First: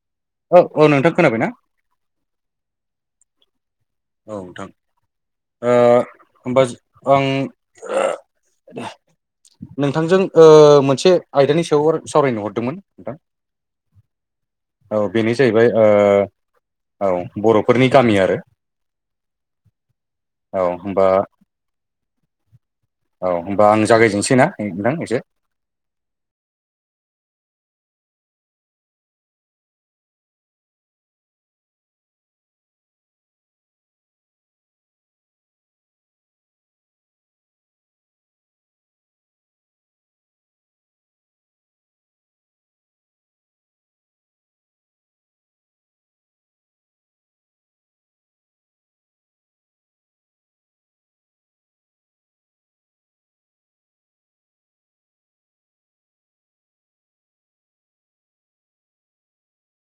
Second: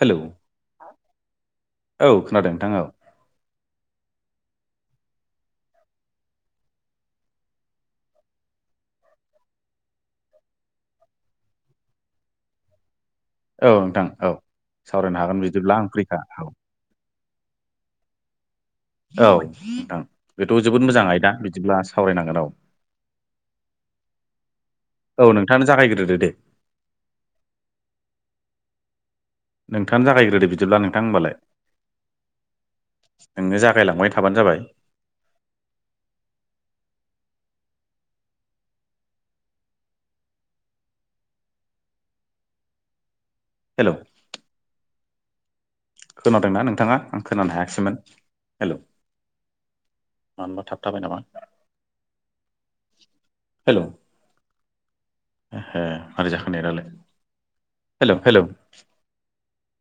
Hello औ औ नोंथां खोनाबायना। औ खोनादों नोंथां औ। औ नोथां ओ ओमबा जो आं। नोंथांजों ओ मोनसे आयदानि सायाव सावरायनो हरदोंमोन। नोंथां औ नोंथां औ औ सावरायनो बेनो हागोन जाहैबाय बिदिब्ला आं ओ फ्रिखा औ औ। बर'फोरनि गामि आरो। औ नोंथां बेथ' औ जोबोद होमबा मोजां आयदा बिदिब्ला सावरायनांगोन औ। औ होमबा आं जागायजेननोसैना नोंथां एसे। औ नोंथाङानो जागायग्रोदो दे नोंथांङानो जागायग्रोदो बिदिब्ला नोंथां होमबालाय। नोंनो जागायलांबाय थाबानो जाबाय। [inaudible] हेलौ। खोनादोंना नोंथाङा आं खोनानो हायाखिसैमोन हेलौ। मानो होनबा थाबथाबाय नामा। हेलौ। एह मारै जाखो नेत आलाय हेलौ हेलौ।